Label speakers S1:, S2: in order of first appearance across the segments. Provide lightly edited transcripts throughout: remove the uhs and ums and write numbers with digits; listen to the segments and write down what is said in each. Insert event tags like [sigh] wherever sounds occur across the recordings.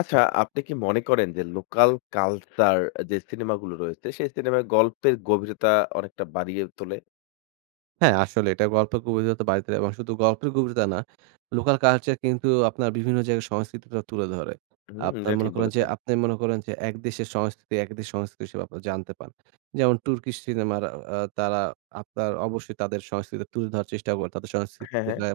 S1: আচ্ছা, আপনি কি মনে করেন যে লোকাল কালচার যে সিনেমাগুলো রয়েছে, সেই সিনেমায় গল্পের গভীরতা অনেকটা বাড়িয়ে তোলে?
S2: হ্যাঁ, আসলে এটা গল্পের গভীরতা বাড়িয়ে দেয় এবং শুধু গল্পের গভীরতা না, লোকাল কালচার কিন্তু আপনার বিভিন্ন জায়গার সংস্কৃতিটা তুলে ধরে।
S1: হুম,
S2: আপনার
S1: এটা ঠিক
S2: মনে করেন যে,
S1: বলেছেন।
S2: আপনি মনে করেন যে, এক দেশের সংস্কৃতি হিসেবে আপনারা জানতে পান। যেমন তুর্কিশ সিনেমার তারা আপনার অবশ্যই তাদের সংস্কৃতি তুলে ধরার চেষ্টা করে। তাদের সংস্কৃতি
S1: হ্যাঁ, হ্যাঁ,
S2: দেখা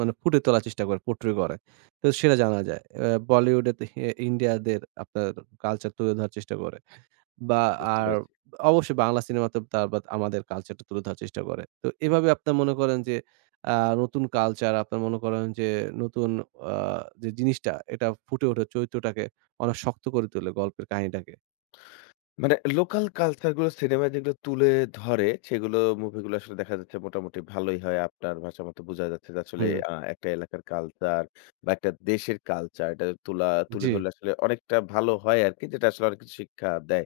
S2: মানে ফুটে তোলার চেষ্টা করে, পোট্রি করে। তো সেটা জানা যায়। বলিউডে তে হে ইন্ডিয়াদের আপনার কালচার তুলে ধরার চেষ্টা করে। বা
S1: বুঝতে
S2: আর
S1: পেরেছি।
S2: অবশ্যই বাংলা সিনেমাতে তার বাদ আমাদের কালচারটা তুলে ধরার চেষ্টা করে। তো এভাবে আপনার মনে করেন যে আ নতুন কালচার আপনার মনে করেন যে নতুন আ যে জিনিসটা এটা ফুটে ওঠে চরিত্রটাকে অনেক শক্ত করে তোলে গল্পের কাহিনীটাকে।
S1: মানে লোকাল কালচার গুলো সিনেমায় যেগুলো তুলে ধরে, সেগুলো মুভিগুলো আসলে দেখা যাচ্ছে মোটামুটি ভালোই হয়। আপনার ভাষা মতো বোঝা যাচ্ছে যে আসলে
S2: হুম।
S1: একটা এলাকার কালচার বা একটা দেশের কালচার এটা তুলে
S2: জি।
S1: ধরলে আসলে অনেকটা ভালো হয় আরকি, যেটা আসলে অনেক কিছু শিক্ষা দেয়।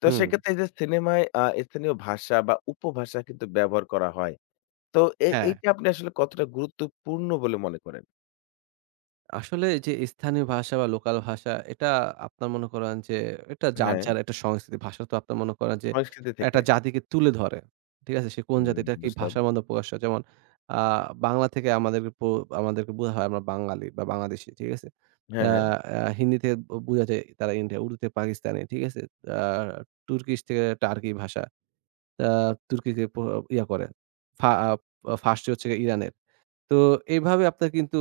S1: তো
S2: হুম।
S1: সেক্ষেত্রে এই যে সিনেমায় স্থানীয় ভাষা বা উপভাষা কিন্তু ব্যবহার করা হয়। তো
S2: হ্যাঁ।
S1: এইটা আপনি আসলে কতটা গুরুত্বপূর্ণ বলে মনে করেন?
S2: আসলে যে স্থানীয় ভাষা বা লোকাল ভাষা এটা আপনার মনে করেন যে এটা যার,
S1: হ্যাঁ,
S2: যার একটা সংস্কৃতি। ভাষা তো আপনার মনে করেন যে
S1: সংস্কৃতি থেকে।
S2: একটা জাতিকে তুলে ধরে। ঠিক আছে? সে কোন
S1: হুম,
S2: জাতি এটা কি
S1: বুঝলাম।
S2: ভাষার মধ্যে প্রকাশ হয়। যেমন আ বাংলা থেকে আমাদেরকে বোঝা হয় আমরা বাঙালি বা বাংলাদেশী। ঠিক আছে?
S1: হ্যাঁ,
S2: আ
S1: হ্যাঁ।
S2: আ হিন্দি থেকে বোঝা যায় তারা ইন্ডিয়া, উর্দু থেকে পাকিস্তানি। ঠিক আছে? আ তুর্কিশ থেকে টার্কি ভাষা। আ তুর্কিকে পো ইয়া করে। ফা আ ফার্সি হচ্ছে গিয়ে ইরানের। তো এইভাবে আপনার কিন্তু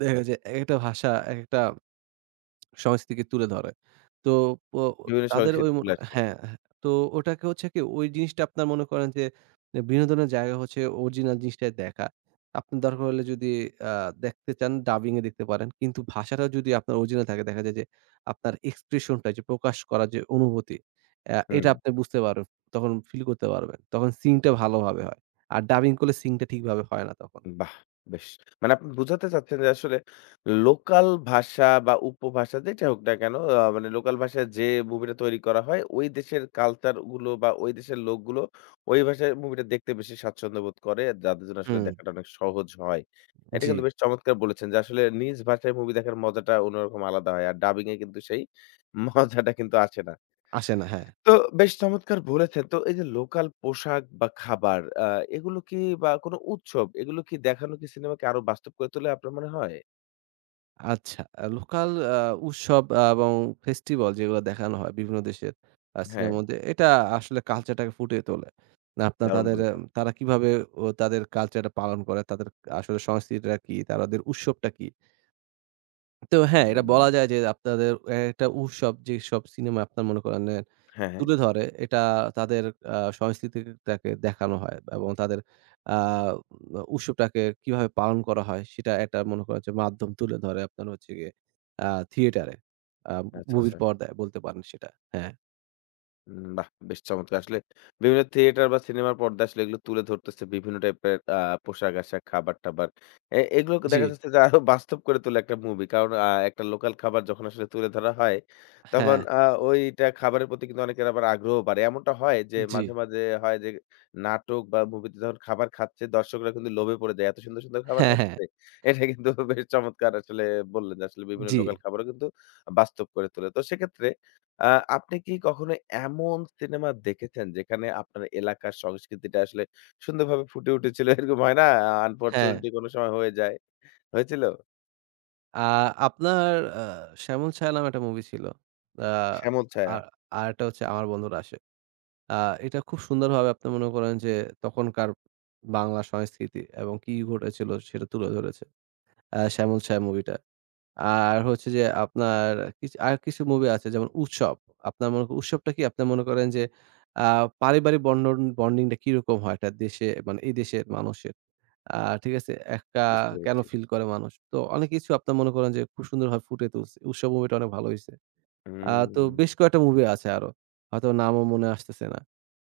S2: দেখা যায় যে একেকটা ভাষা একেকটা সংস্কৃতিকে তুলে ধরে। তো ও
S1: বিভিন্ন
S2: তাদের
S1: সংস্কৃতি
S2: ওই মন
S1: তুলে আসে।
S2: হ্যাঁ, হ্যাঁ। তো ওটাকে হচ্ছে কি ওই জিনিসটা আপনার মনে করেন যে বিনোদনের জায়গা হচ্ছে অরিজিনাল জিনিসটাই দেখা। আপনার দরকার হলে যদি আ দেখতে চান ডাবিং এ দেখতে পারেন। কিন্তু ভাষাটা যদি আপনার অরিজিনাল থাকে দেখা যায় যে আপনার এক্সপ্রেশন টা যে প্রকাশ করার যে অনুভূতি
S1: হুম।
S2: এটা আপনি বুঝতে পারবেন। তখন ফিল করতে পারবেন। তখন সিং টা ভালোভাবে হয়। আর ডাবিং করলে সিং টা ঠিকভাবে হয় না তখন।
S1: বাহ! বেশ। মানে আপনি বুঝাতে চাচ্ছেন যে আসলে লোকাল ভাষা বা উপভাষা যেটাই হোক না কেন, মানে লোকাল ভাষায় যে মুভিটা তৈরি করা হয়, ওই দেশের কালচার গুলো বা ওই দেশের লোকগুলো ওই ভাষায় মুভিটা দেখতে বেশি স্বাচ্ছন্দ্য বোধ করে। যাদের জন্য আসলে
S2: হুম,
S1: দেখাটা অনেক সহজ হয়। এটা
S2: জি।
S1: কিন্তু বেশ চমৎকার বলেছেন যে আসলে নিজ ভাষায় মুভি দেখার মজাটা অন্যরকম আলাদা হয়। আর ডাবিং এ কিন্তু সেই মজাটা কিন্তু আসে না।
S2: আসে না, হ্যাঁ।
S1: তো বেশ চমৎকার বলেছেন। তো এই যে লোকাল পোশাক বা খাবার এগুলো কি বা কোনো উৎসব এগুলো কি দেখানো কি সিনেমাকে আরো বাস্তব করে তোলে আপনার মনে হয়?
S2: আচ্ছা। লোকাল উৎসব এবং ফেস্টিভাল যেগুলো দেখানো হয় বিভিন্ন দেশের
S1: হ্যাঁ,
S2: সিনেমার মধ্যে, এটা আসলে কালচারটাকে ফুটিয়ে তোলে। না আপনার
S1: দারুণ
S2: তাদের
S1: বলেছেন।
S2: তারা কিভাবে ও তাদের কালচারটা পালন করে, তাদের আসলে সংস্কৃতিটা কি, তাদের উৎসবটা কি? তো হ্যাঁ, এটা
S1: হুম,
S2: বলা যায় যে আপনাদের একটা উৎসব যেসব সিনেমা আপনার মনে করেন
S1: হ্যাঁ, হ্যাঁ।
S2: তুলে ধরে এটা তাদের আ সংস্কৃতিটাকে দেখানো হয় এবং তাদের আ উৎসবটাকে কিভাবে পালন করা হয় সেটা একটা মনে করেন যে মাধ্যম তুলে ধরে আপনার হচ্ছে গিয়ে আ থিয়েটারে। আ
S1: আচ্ছা,
S2: মুভির
S1: আচ্ছা।
S2: পর্দায় বলতে পারেন সেটা। হ্যাঁ।
S1: বাহ! বেশ চমৎকার। আসলে বিভিন্ন থিয়েটার বা সিনেমার পর্দায় আসলে এগুলো তুলে ধরতেছে বিভিন্ন টাইপের পোশাক-আশাক, খাবার-টাবার। এগুলোকে
S2: জি।
S1: দেখা যাচ্ছে যে আরো বাস্তব করে তোলে একটা মুভি। কারণ একটা লোকাল খাবার যখন আসলে তুলে ধরা হয়, তখন
S2: হ্যাঁ,
S1: ওইটা খাবারের প্রতি কিন্তু অনেকের আবার আগ্রহ বাড়ে। এমনটা হয় যে
S2: জি।
S1: মাঝে, মাঝে হয় যে নাটক বা মুভিতে যখন খাবার খাচ্ছে দর্শকরা কিন্তু লোভে পড়ে যায়। এত সুন্দর, সুন্দর খাবার
S2: হ্যাঁ, হ্যাঁ।
S1: খাচ্ছে। এটা কিন্তু বেশ চমৎকার আসলে বললেন যে আসলে বিভিন্ন
S2: জি।
S1: লোকাল খাবারও কিন্তু বাস্তব করে তোলে। তো সেক্ষেত্রে আ আপনি কি কখনো এমন সিনেমা দেখেছেন যেখানে আপনার এলাকার সংস্কৃতিটা আসলে সুন্দরভাবে ফুটে উঠেছিল? এরকম হয় না?
S2: হ্যাঁ।
S1: আনফরচুনেটলি কোনো সময় হয়ে যায়। হয়েছিল?
S2: আ আপনার আ 'শ্যামল ছায়া' নামে একটা মুভি ছিল। আ
S1: 'শ্যামল ছায়া'
S2: আর আরেকটা হচ্ছে 'আমার বন্ধুরা আসে।' আ এটা খুব সুন্দরভাবে আপনি মনে করেন যে তখনকার বাংলা সংস্কৃতি এবং কি ঘটেছিল সেটা তুলে ধরেছে। 'শ্যামল ছায়া' মুভিটা। আর হচ্ছে যে আপনার কিছু মুভি আছে যেমন 'উৎসব'। আপনার মনে করেন 'উৎসবটা' কি আপনি মনে করেন যে আ পারিবারিক বন্ডিংটা কিরকম হয় একটা দেশে মানে এই দেশের মানুষের। আ ঠিক আছে? একা
S1: বুঝতে
S2: কেন
S1: পেরেছি।
S2: ফিল করে মানুষ। তো অনেক কিছু আপনার মনে করেন যে খুব সুন্দরভাবে ফুটিয়ে তুলছে। 'উৎসব' মুভিটা অনেক ভালো হইছে। তো
S1: হুম।
S2: বেশ কয়েকটা মুভি আছে আরো। হয়তো নামও মনে আসতেছে না।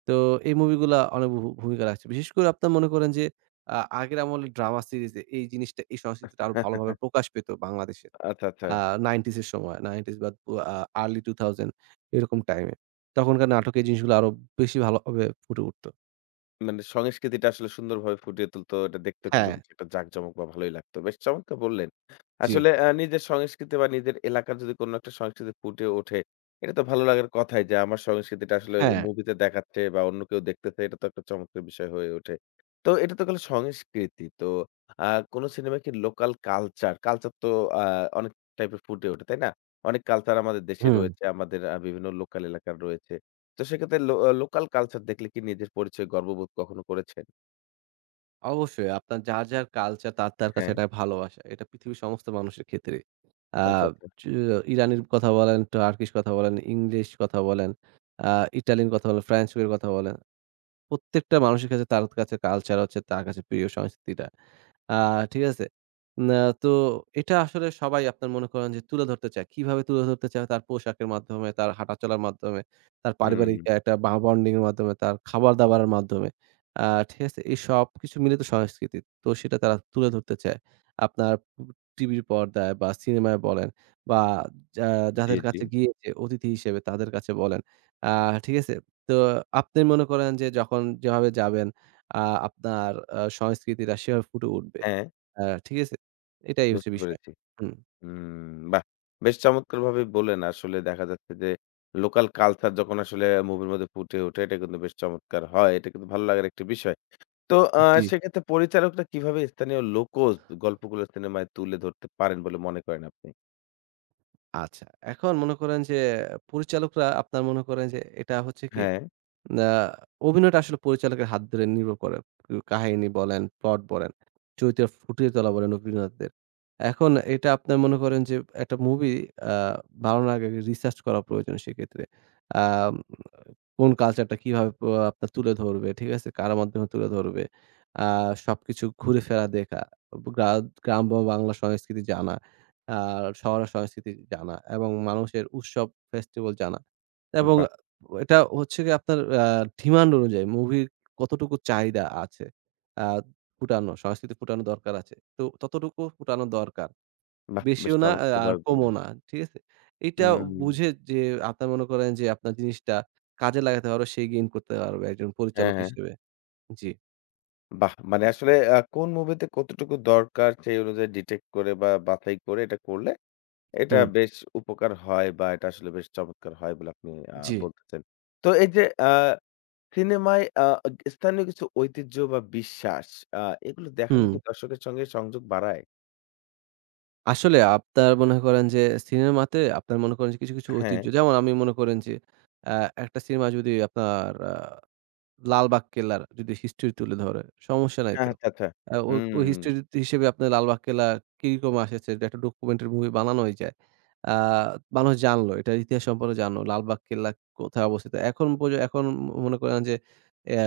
S2: তো এই মুভিগুলা অনেক ভূমিকা রাখছে। বিশেষ করে আপনার মনে করেন যে আগের আমলের ড্রামা সিরিজে এই জিনিসটা এই সংস্কৃতিটা আরো ভালোভাবে
S1: [laughs]
S2: প্রকাশ পেত বাংলাদেশে।
S1: আচ্ছা, আচ্ছা।
S2: আ 90s এর সময় 90s বা উ আ আর্লি 2000 এরকম টাইমে। তখনকার নাটকে এই জিনিসগুলো আরো বেশি ভালোভাবে ফুটে উঠত।
S1: মানে সংস্কৃতিটা আসলে সুন্দরভাবে ফুটিয়ে তুলতো। এটা দেখতেও কিন্তু
S2: হ্যাঁ,
S1: বেশ একটা জাঁকজমক বা ভালোই লাগতো। বেশ চমৎকার বললেন।
S2: জি।
S1: আসলে নিজের সংস্কৃতি বা নিজের এলাকার যদি কোনো একটা সংস্কৃতি ফুটে ওঠে, এটা তো ভালো লাগার কথাই যে আমার সংস্কৃতিটা আসলে
S2: হ্যাঁ,
S1: মুভিতে দেখাচ্ছে বা অন্য কেউ দেখতেছে। এটা তো একটা চমৎকার বিষয় হয়ে ওঠে। তো এটা তো গেল সংস্কৃতি। তো আ কোন সিনেমায় কি লোকাল কালচার তো আ অনেক টাইপের ফুটে ওঠে, তাই না? অনেক কালচার আমাদের দেশে
S2: হুম।
S1: রয়েছে, আমাদের বিভিন্ন লোকাল এলাকার রয়েছে। তো সেক্ষেত্রে লো আ লোকাল কালচার দেখলে কি নিজের পরিচয়ে গর্ববোধ কখনো করেছেন?
S2: অবশ্যই আপনার যার, যার কালচার তার, তার কাছে
S1: হ্যাঁ,
S2: এটা ভালোবাসা। এটা পৃথিবীর সমস্ত মানুষের ক্ষেত্রেই। আ
S1: আচ্ছা, আচ্ছা।
S2: চু ইরানির কথা বলেন, টার্কিশ কথা বলেন, ইংলিশ কথা বলেন, আ ইটালিয়ান কথা বলেন, ফ্রেঞ্চের কথা বলেন। প্রত্যেকটা মানুষের কাছে তার কাছে কালচার হচ্ছে তার কাছে প্রিয় সংস্কৃতিটা। আ ঠিক আছে? না তো এটা আসলে সবাই আপনার মনে করেন যে তুলে ধরতে চায়। কিভাবে তুলে ধরতে চায়? তার পোশাকের মাধ্যমে, তার হাঁটাচলার মাধ্যমে, তার
S1: হুম,
S2: পারিবারিক একটা বা বন্ডিং এর মাধ্যমে, তার খাবার-দাবারের মাধ্যমে। আ ঠিক আছে? এই সবকিছু মিলে তো সংস্কৃতি। তো সেটা তারা তুলে ধরতে চায়। আপনার টিভির পর্দায় বা সিনেমায় বলেন বা যা
S1: জি,
S2: যাদের
S1: জি।
S2: কাছে গিয়েছে অতিথি হিসেবে তাদের কাছে বলেন। আ ঠিক আছে? তো আপনি মনে করেন যে যখন যেভাবে যাবেন আ আপনার সংস্কৃতিটা সেভাবে ফুটে উঠবে।
S1: হ্যাঁ,
S2: ঠিক আছে? এটাই হচ্ছে
S1: বুঝতে
S2: বিষয়।
S1: পেরেছি।
S2: হুম।
S1: হুম, বাহ! বেশ চমৎকারভাবে বললেন। আসলে দেখা যাচ্ছে যে লোকাল কালচার যখন আসলে মুভির মধ্যে ফুটে ওঠে, এটা কিন্তু বেশ চমৎকার হয়। এটা কিন্তু ভালো লাগার একটি বিষয়। তো
S2: জি।
S1: সেক্ষেত্রে পরিচালকরা কিভাবে স্থানীয় লোকজ গল্পগুলো সিনেমায় তুলে ধরতে পারেন বলে মনে করেন আপনি?
S2: আচ্ছা। এখন মনে করেন যে পরিচালকরা আপনার মনে করেন যে এটা হচ্ছে কি
S1: হ্যাঁ,
S2: আ অভিনয়টা আসলে পরিচালকের হাত ধরে নির্ভর করে। কাহিনী বলেন, প্লট বলেন, চরিত্রের ফুটিয়ে তোলা বলেন অভিনেতাদের। এখন এটা আপনার মনে করেন যে একটা মুভি আ বানানোর আগে রিসার্চ করা প্রয়োজন সেক্ষেত্রে। আম কোন কালচারটা কিভাবে আপনার তুলে ধরবে, ঠিক আছে? কার মাধ্যমে তুলে ধরবে। আ সবকিছু ঘুরে ফেরা দেখা। গ্রা গ্রাম বা বাংলা সংস্কৃতি জানা, আ শহরের সংস্কৃতি জানা এবং মানুষের উৎসব ফেস্টিভাল জানা এবং
S1: বাহ!
S2: এটা হচ্ছে গিয়ে আপনার ডিমান্ড অনুযায়ী মুভির কতটুকু চাহিদা আছে। আ ফুটানো, সংস্কৃতি ফুটানো দরকার আছে। তো ততটুকু ফুটানো দরকার।
S1: বাহ! বেশ
S2: বেশিও না আর
S1: চমৎকারভাবে
S2: কমও
S1: বললেন।
S2: না। ঠিক আছে? এইটা
S1: হুম,
S2: বুঝে যে আপনার মনে করেন যে আপনার জিনিসটা কাজে লাগাতে পারবে, সে গেইন করতে পারবে একজন
S1: হ্যাঁ,
S2: পরিচালক
S1: হ্যাঁ।
S2: হিসেবে। জি।
S1: বাহ! মানে আসলে কোন মুভিতে কতটুকু দরকার সেই অনুযায়ী ডিটেক্ট করে বা বাছাই করে এটা করলে এটা
S2: হুম।
S1: বেশ উপকার হয় বা এটা আসলে বেশ চমৎকার হয় বলে আপনি
S2: জি।
S1: বলতেছেন। তো এই যে সিনেমায় স্থানীয় কিছু ঐতিহ্য বা বিশ্বাস আ এগুলো দেখানো
S2: হুম।
S1: কি দর্শকের সঙ্গে সংযোগ বাড়ায়?
S2: আসলে আপনার মনে করেন যে সিনেমাতে আপনার মনে করেন যে কিছু
S1: হ্যাঁ।
S2: ঐতিহ্য যেমন আমি মনে করেন যে আ একটা সিনেমা যদি আপনার লালবাগ কেল্লার যদি হিস্ট্রি তুলে ধরে, সমস্যা নাই তো।
S1: আচ্ছা, আচ্ছা।
S2: আ ও
S1: হুম,
S2: ওই হিস্ট্রি হিসেবে আপনার লালবাগ কেল্লা কিরকম এসেছে? এটা একটা ডকুমেন্টারি মুভি বানানো হইছে। আ মানুষ জানলো, এটার ইতিহাস সম্পর্কে জানলো। লালবাগ কেল্লা কোথায় অবস্থিত। এখন মনে করেন যে অ্যা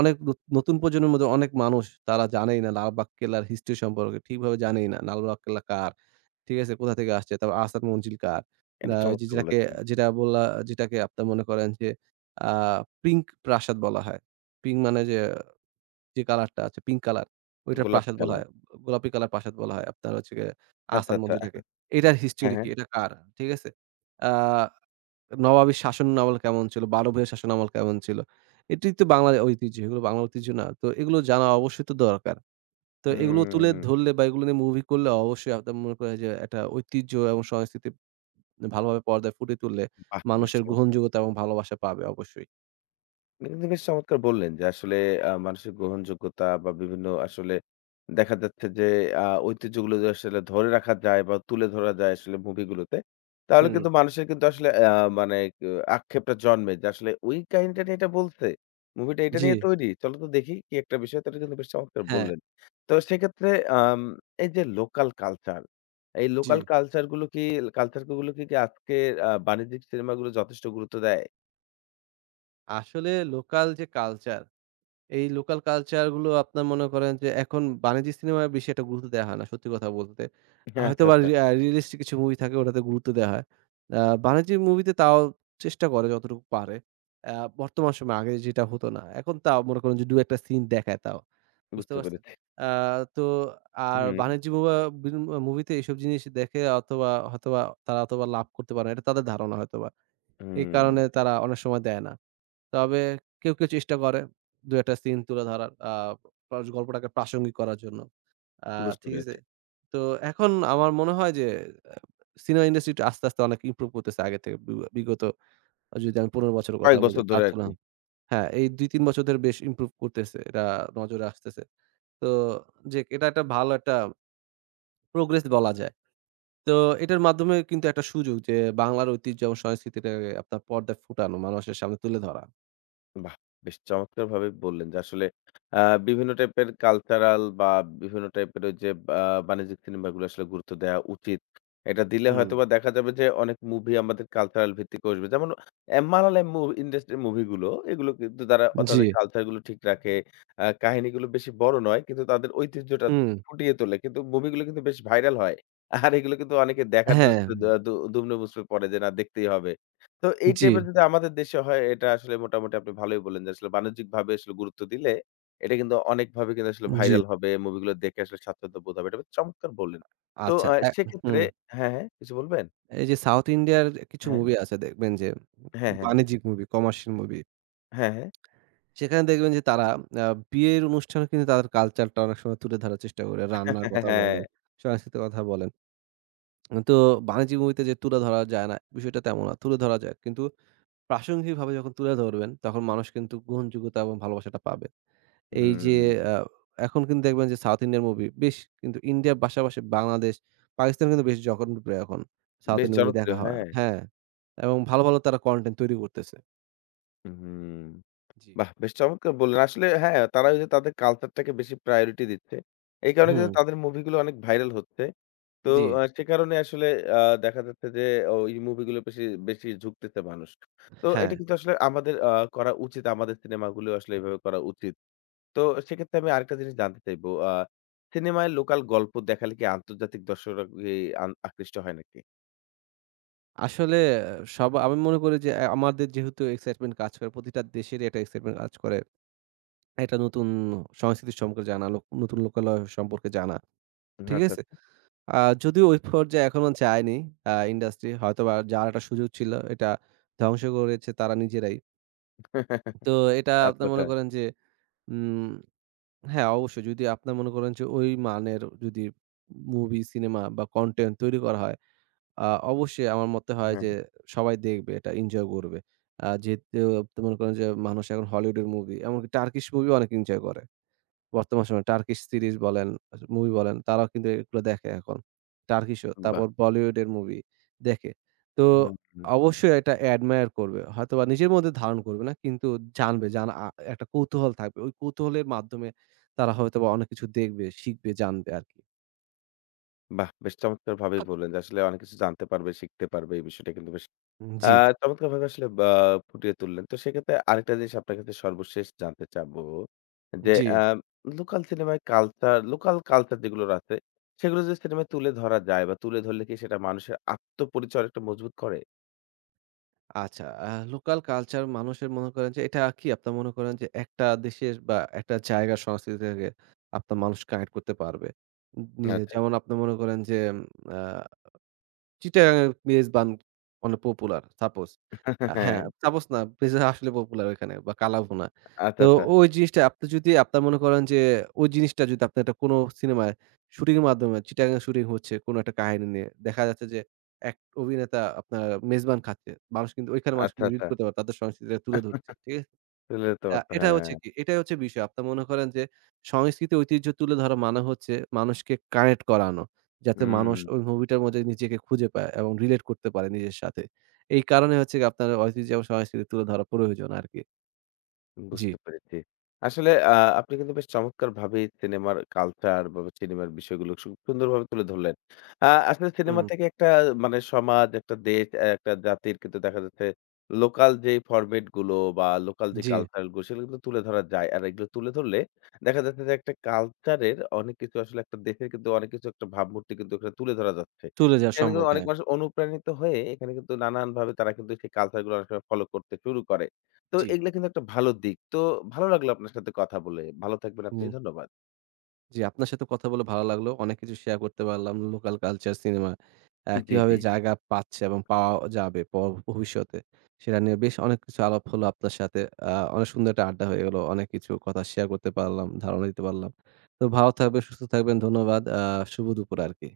S2: অনেক নতুন প্রজন্মের মধ্যে অনেক মানুষ তারা জানেই না লালবাগ কেল্লার হিস্ট্রি সম্পর্কে। ঠিকভাবে জানেই না। লালবাগ কেল্লা কার? ঠিক আছে? কোথা থেকে আসছে? তারপর আহসান মঞ্জিল কার?
S1: এটা
S2: আ যে
S1: চমৎকার
S2: যেটাকে
S1: বলেছেন।
S2: যেটা বললা যেটাকে আপনার মনে করেন যে আ পিঙ্ক প্রাসাদ বলা হয়। পিঙ্ক মানে যে যে কালারটা আছে পিঙ্ক কালার, ওইটার
S1: গোলাপি
S2: প্রাসাদ বলা
S1: কালার।
S2: হয়। গোলাপি কালার প্রাসাদ বলা হয়। আপনার হচ্ছে গিয়ে
S1: আচ্ছা,
S2: আহসান
S1: আচ্ছা।
S2: মঞ্জিলটাকে। এটার
S1: হ্যাঁ,
S2: হিস্টোরি কি?
S1: হ্যাঁ।
S2: এটা কার? ঠিক আছে? আ নবাবী শাসন আমল কেমন ছিল? বারো ভাইয়ের শাসন আমল কেমন ছিল? এটি তো বাংলার ঐতিহ্য। এগুলো বাংলার ঐতিহ্য না। তো এগুলো জানা অবশ্যই তো দরকার। তো এগুলো তুলে
S1: হুম,
S2: ধরলে বা এগুলো নিয়ে মুভি করলে অবশ্যই আপনার মনে করেন যে একটা ঐতিহ্য এবং সংস্কৃতি ভালোভাবে পর্দায় ফুটিয়ে তুললে
S1: বাহ! বেশ
S2: মানুষের
S1: চমৎকার।
S2: গ্রহণযোগ্যতা এবং ভালোবাসা পাবে অবশ্যই।
S1: এটা কিন্তু বেশ চমৎকার বললেন যে আসলে মানুষের গ্রহণযোগ্যতা বা বিভিন্ন আসলে দেখা যাচ্ছে যে ঐতিহ্যগুলো যদি আসলে ধরে রাখা যায় বা তুলে ধরা যায় আসলে মুভিগুলোতে, তাহলে
S2: হুম।
S1: কিন্তু মানুষের কিন্তু আসলে মানে আ আক্ষেপটা জন্মে যে আসলে ওই কাহিনীটা নিয়ে এটা বলছে। মুভিটা এটা
S2: জি,
S1: নিয়ে তৈরি। চলো তো দেখি কি একটা বিষয়। তো এটা কিন্তু বেশ চমৎকার
S2: হ্যাঁ।
S1: বললেন। তো সেক্ষেত্রে আম এই যে লোকাল কালচার, এই
S2: জি।
S1: লোকাল কালচার গুলো কি আজকের বাণিজ্যিক সিনেমাগুলো যথেষ্ট গুরুত্ব দেয়?
S2: আসলে লোকাল যে কালচার এই লোকাল কালচার গুলো আপনার মনে করেন যে এখন বাণিজ্যিক সিনেমায় বেশি একটা গুরুত্ব দেয়া হয় না সত্যি কথা বলতে।
S1: [laughs] আচ্ছা,
S2: হয়তোবা
S1: আচ্ছা
S2: রি আ রিয়ালিস্টিক কিছু মুভি থাকে ওটাতে গুরুত্ব দেয়া হয়। আ বাণিজ্যিক মুভিতে তাও চেষ্টা করে যতটুকু পারে। আ বর্তমান সময়ে আগে যেটা হতো না। এখন তাও মনে করেন যে ২ ১ টা সিন দেখায় তাও। বুঝতে
S1: বুঝতে
S2: পারছেন?
S1: পেরেছি।
S2: আ তো আর
S1: হুম,
S2: বাণিজ্যিক মুভা বিন মুভিতে এসব জিনিস দেখে অথবা হয়তোবা তারা অথবা লাভ করতে পারে না। এটা তাদের ধারণা হয়তোবা। এই
S1: হুম।
S2: কারণে তারা অনেক সময় দেয় না। তবে কেউ চেষ্টা করে ২ ১ টা সিন তুলে ধরার আ প্রাস গল্পটাকে প্রাসঙ্গিক করার জন্য। আ
S1: বুঝতে
S2: ঠিক আছে?
S1: পেরেছি।
S2: তো এখন আমার মনে হয় যে সিনেমা ইন্ডাস্ট্রিটা আস্তে আস্তে অনেক ইমপ্রুভ করতেছে আগের থেকে। বিগত যদি আমি ১৫ বছরের কথা
S1: কয়েক
S2: বলি
S1: বছর
S2: তার
S1: ধরে আরকি।
S2: তুলনায় হ্যাঁ, এই ২-৩ বছর ধরে বেশ ইমপ্রুভ করতেছে। এটা নজরে আসতেছে। তো যে এটা একটা ভালো একটা প্রোগ্রেস বলা যায়। তো এটার মাধ্যমে কিন্তু একটা সুযোগ যে বাংলার ঐতিহ্য এবং সংস্কৃতিটাকে আপনার পর্দায় ফুটানো, মানুষের সামনে তুলে ধরা।
S1: বাহ! বেশ চমৎকারভাবে বললেন যে আসলে আ বিভিন্ন টাইপের কালচারাল বা বিভিন্ন টাইপের ওই যে আ বাণিজ্যিক সিনেমাগুলো আসলে গুরুত্ব দেয়া উচিত। এটা দিলে
S2: হুম।
S1: হয়তোবা দেখা যাবে যে অনেক মুভি আমাদের কালচারাল ভিত্তিক আসবে। যেমন মালায়ালাম ইন্ডাস্ট্রির মুভিগুলো এগুলো কিন্তু তারা
S2: জি।
S1: তাদের কালচার গুলো ঠিক রাখে। কাহিনীগুলো বেশি বড় নয় কিন্তু তাদের ঐতিহ্যটা
S2: হুম।
S1: ফুটিয়ে তোলে। কিন্তু মুভিগুলো কিন্তু বেশ ভাইরাল হয়। আর এগুলো কিন্তু অনেকে দেখার জন্য
S2: হ্যাঁ।
S1: আসলে দু দু দুমড়ে-মুচড়ে পড়ে যে না দেখতেই হবে। তো এই
S2: জি,
S1: টাইপের যদি আমাদের দেশে হয় এটা আসলে মোটামুটি আপনি ভালোই বললেন যে আসলে বাণিজ্যিকভাবে আসলে গুরুত্ব দিলে এটা কিন্তু অনেকভাবে কিন্তু আসলে
S2: জি।
S1: ভাইরাল হবে। মুভিগুলো দেখে আসলে স্বাচ্ছন্দ্য বোধ হবে। এটা আপনি চমৎকার বললেন। তো
S2: আচ্ছা এ
S1: সেক্ষেত্রে
S2: হুম।
S1: হ্যাঁ, হ্যাঁ, কিছু বলবেন?
S2: এই যে সাউথ ইন্ডিয়ার কিছু
S1: হ্যাঁ,
S2: মুভি আছে দেখবেন যে
S1: হ্যাঁ, হ্যাঁ, হ্যাঁ,
S2: বাণিজ্যিক মুভি, কমার্শিয়াল মুভি।
S1: হ্যাঁ,
S2: সেখানে দেখবেন যে তারা আ বিয়ের অনুষ্ঠানে কিন্তু তাদের কালচারটা অনেক সময় তুলে ধরার চেষ্টা করে। রান্নার
S1: হ্যাঁ,
S2: কথা
S1: হ্যাঁ,
S2: বলেন, সংস্কৃতির কথা বলেন। তো বাণিজ্যিক মুভিতে যে তুলে ধরা যায় না, বিষয়টা তেমন না। তুলে ধরা যায়। কিন্তু প্রাসঙ্গিকভাবে যখন তুলে ধরবেন, তখন মানুষ কিন্তু গ্রহণযোগ্যতা এবং ভালোবাসাটা পাবে। এই যে
S1: হুম,
S2: আ এখন কিন্তু দেখবেন যে সাউথ ইন্ডিয়ান মুভি বেশ কিন্তু ইন্ডিয়ার পাশাপাশি বাংলাদেশ, পাকিস্তান কিন্তু বেশ জনপ্রিয় এখন। সাউথ
S1: বেশ
S2: ইন্ডিয়ান মুভি দেখা
S1: জনপ্রিয়।
S2: হয়।
S1: হ্যাঁ,
S2: হ্যাঁ, এবং ভালো ভালো তারা কনটেন্ট তৈরি করতেছে।
S1: হুম।
S2: জি।
S1: বাহ! বেশ চমৎকার বললেন। আসলে হ্যাঁ, তারা ওই যে তাদের কালচারটাকে বেশি প্রায়োরিটি দিচ্ছে। এই কারণে কিন্তু
S2: হুম,
S1: তাদের মুভিগুলো অনেক ভাইরাল হচ্ছে। তো
S2: জি।
S1: সে কারণে আসলে দেখা যাচ্ছে যে ওই মুভিগুলো বেশি, বেশি ঝুঁকতেছে মানুষ। তো
S2: হ্যাঁ,
S1: এটা কিন্তু আসলে আমাদের করা উচিত। আমাদের সিনেমাগুলো আসলে এভাবে করা উচিত। তো সেক্ষেত্রে আমি আরেকটা জিনিস জানতে চাইবো। সিনেমায় লোকাল গল্প দেখালে কি আন্তর্জাতিক দর্শকরা কি আকৃষ্ট হয় নাকি?
S2: আসলে সব আমি মনে করি যে আমাদের যেহেতু এক্সাইটমেন্ট কাজ করে, প্রতিটা দেশেরই একটা এক্সাইটমেন্ট কাজ করে। একটা নতুন সংস্কৃতি সম্পর্কে জানা, নতুন লোকালয় সম্পর্কে জানা।
S1: আচ্ছা,
S2: ঠিক
S1: আচ্ছা।
S2: আছে? আ যদিও ওই পর্যায়ে এখনো যায়নি ইন্ডাস্ট্রি। হয়তোবা যার একটা সুযোগ ছিল এটা ধ্বংস করেছে তারা নিজেরাই। তো
S1: [laughs]
S2: এটা
S1: আচ্ছা,
S2: আপনার
S1: আচ্ছা।
S2: মনে করেন যে উম হ্যাঁ, অবশ্যই যদি আপনার মনে করেন যে ওই মানের যদি মুভি, সিনেমা বা কনটেন্ট তৈরি করা হয়, আ অবশ্যই আমার মতে হয়
S1: হ্যাঁ,
S2: যে সবাই দেখবে এটা এনজয় করবে। যেহেতু আপনি মনে করেন যে মানুষ এখন হলিউডের মুভি এমনকি টার্কিশ মুভিও অনেক এনজয় করে। বর্তমান সময়ে টার্কিশ সিরিজ বলেন, মুভি বলেন তারাও কিন্তু এগুলো দেখে এখন। টার্কিশ ও
S1: বাহ!
S2: তারপর বলিউডের মুভি দেখে। তো
S1: হুম, হুম।
S2: অবশ্যই এটা অ্যাডমায়ার করবে। হয়তোবা নিজের মধ্যে ধারণ করবে না কিন্তু জানবে জানা আ একটা কৌতূহল থাকবে। ওই কৌতূহলের মাধ্যমে তারা হয়তোবা অনেক কিছু দেখবে, শিখবে, জানবে আরকি।
S1: বাহ! বেশ চমৎকারভাবেই বললেন যে, আসলে অনেক কিছু জানতে পারবে, শিখতে পারবে। এই বিষয়টা কিন্তু বেশ আ
S2: জি,
S1: চমৎকারভাবে আসলে বা ফুটিয়ে তুললেন। তো সেক্ষেত্রে আরেকটা জিনিস আপনার কাছে সর্বশেষ জানতে চাবো যে,
S2: জি।
S1: আ লোকাল সিনেমায় কালচার, লোকাল কালচার যেগুলোর আছে, সেগুলো যদি সিনেমায় তুলে ধরা যায় বা তুলে ধরলে কি সেটা মানুষের আত্মপরিচয় অনেকটা মজবুত করে?
S2: আচ্ছা, লোকাল কালচার মানুষের মনে করেন যে এটা কি আপনার মনে করেন যে একটা দেশের বা একটা জায়গার সংস্কৃতি থেকে আপনার মানুষ কানেক্ট করতে পারবে।
S1: আচ্ছা।
S2: যেমন আপনি মনে করেন যে উম আ চিটাগাং এর মেজবান অনেক পপুলার সাপোজ।
S1: হ্যাঁ।
S2: হ্যাঁ, সাপোজ না পিজা আসলে পপুলার ওইখানে বা কালাভুনা।
S1: আচ্ছা,
S2: তো
S1: আচ্ছা।
S2: ওই জিনিসটা আপনি যদি আপনার মনে করেন যে ওই জিনিসটা যদি আপনি একটা কোনো সিনেমায় শুটিং এর মাধ্যমে চিটাগাং এ শুটিং হচ্ছে কোনো একটা কাহিনী নিয়ে। দেখা যাচ্ছে যে এক অভিনেতা আপনার মেজবান খাচ্ছে। মানুষ কিন্তু ওইখানে মানুষ
S1: আচ্ছা,
S2: কিন্তু রিলেট
S1: আচ্ছা।
S2: করতে
S1: আচ্ছা।
S2: পারে। তাদের সংস্কৃতিটা তুলে ধরছে। ঠিক আছে?
S1: তুলে ধরতে পারতো।
S2: এটা
S1: হ্যাঁ।
S2: হচ্ছে কি? এটাই হচ্ছে বিষয়। আপনি মনে করেন যে সংস্কৃতি ঐতিহ্য তুলে ধরা মানে হচ্ছে মানুষকে কানেক্ট করানো। যাতে
S1: হুম।
S2: মানুষ ওই মুভিটার মধ্যে নিজেকে খুঁজে পায় এবং রিলেট করতে পারে নিজের সাথে। এই কারণে হচ্ছে গিয়ে আপনার ঐতিহ্য এবং সংস্কৃতি তুলে ধরা প্রয়োজন আরকি। জি।
S1: বুঝতে পেরেছি। আসলে আপনি কিন্তু বেশ চমৎকারভাবেই সিনেমার কালচার বা সিনেমার বিষয়গুলো সুন্দরভাবে তুলে ধরলেন। আসলে সিনেমা
S2: হুম,
S1: থেকে একটা মানে সমাজ, একটা দেশ, একটা জাতির কিন্তু দেখা যাচ্ছে লোকাল যে ফরমেট গুলো বা লোকাল যে
S2: জি।
S1: কালচার গুলো সেগুলো কিন্তু তুলে ধরা যায়। আর এগুলো তুলে ধরলে দেখা যাচ্ছে যে একটা কালচারের অনেক কিছু আসলে একটা দেশের কিন্তু অনেক কিছু একটা ভাবমূর্তি কিন্তু এখানে তুলে ধরা যাচ্ছে।
S2: চলে যাওয়া
S1: এখানে
S2: সম্ভব।
S1: কিন্তু অনেক
S2: হ্যাঁ।
S1: মানুষ অনুপ্রাণিত হয়ে এখানে কিন্তু নানানভাবে তারা কিন্তু সেই কালচার গুলো অনেক সময় ফলো করতে শুরু করে। তো
S2: জি।
S1: এগুলা কিন্তু একটা ভালো দিক। তো ভালো লাগলো আপনার সাথে কথা বলে। ভালো থাকবেন আপনি।
S2: হুম।
S1: ধন্যবাদ।
S2: জি, আপনার সাথে কথা বলে ভালো লাগলো। অনেক কিছু শেয়ার করতে পারলাম। লোকাল কালচার, সিনেমা
S1: জি,
S2: কিভাবে
S1: জি।
S2: জায়গা পাচ্ছে এবং পাওয়া যাবে ভবিষ্যতে। সেটা নিয়ে বেশ অনেক কিছু আলাপ হলো আপনার সাথে। অনেক সুন্দর একটা আড্ডা হয়ে গেল। অনেক কিছু কথা শেয়ার করতে পারলাম, ধারণা দিতে পারলাম। তো ভালো থাকবেন, সুস্থ থাকবেন। ধন্যবাদ। শুভ দুপুর আরকি।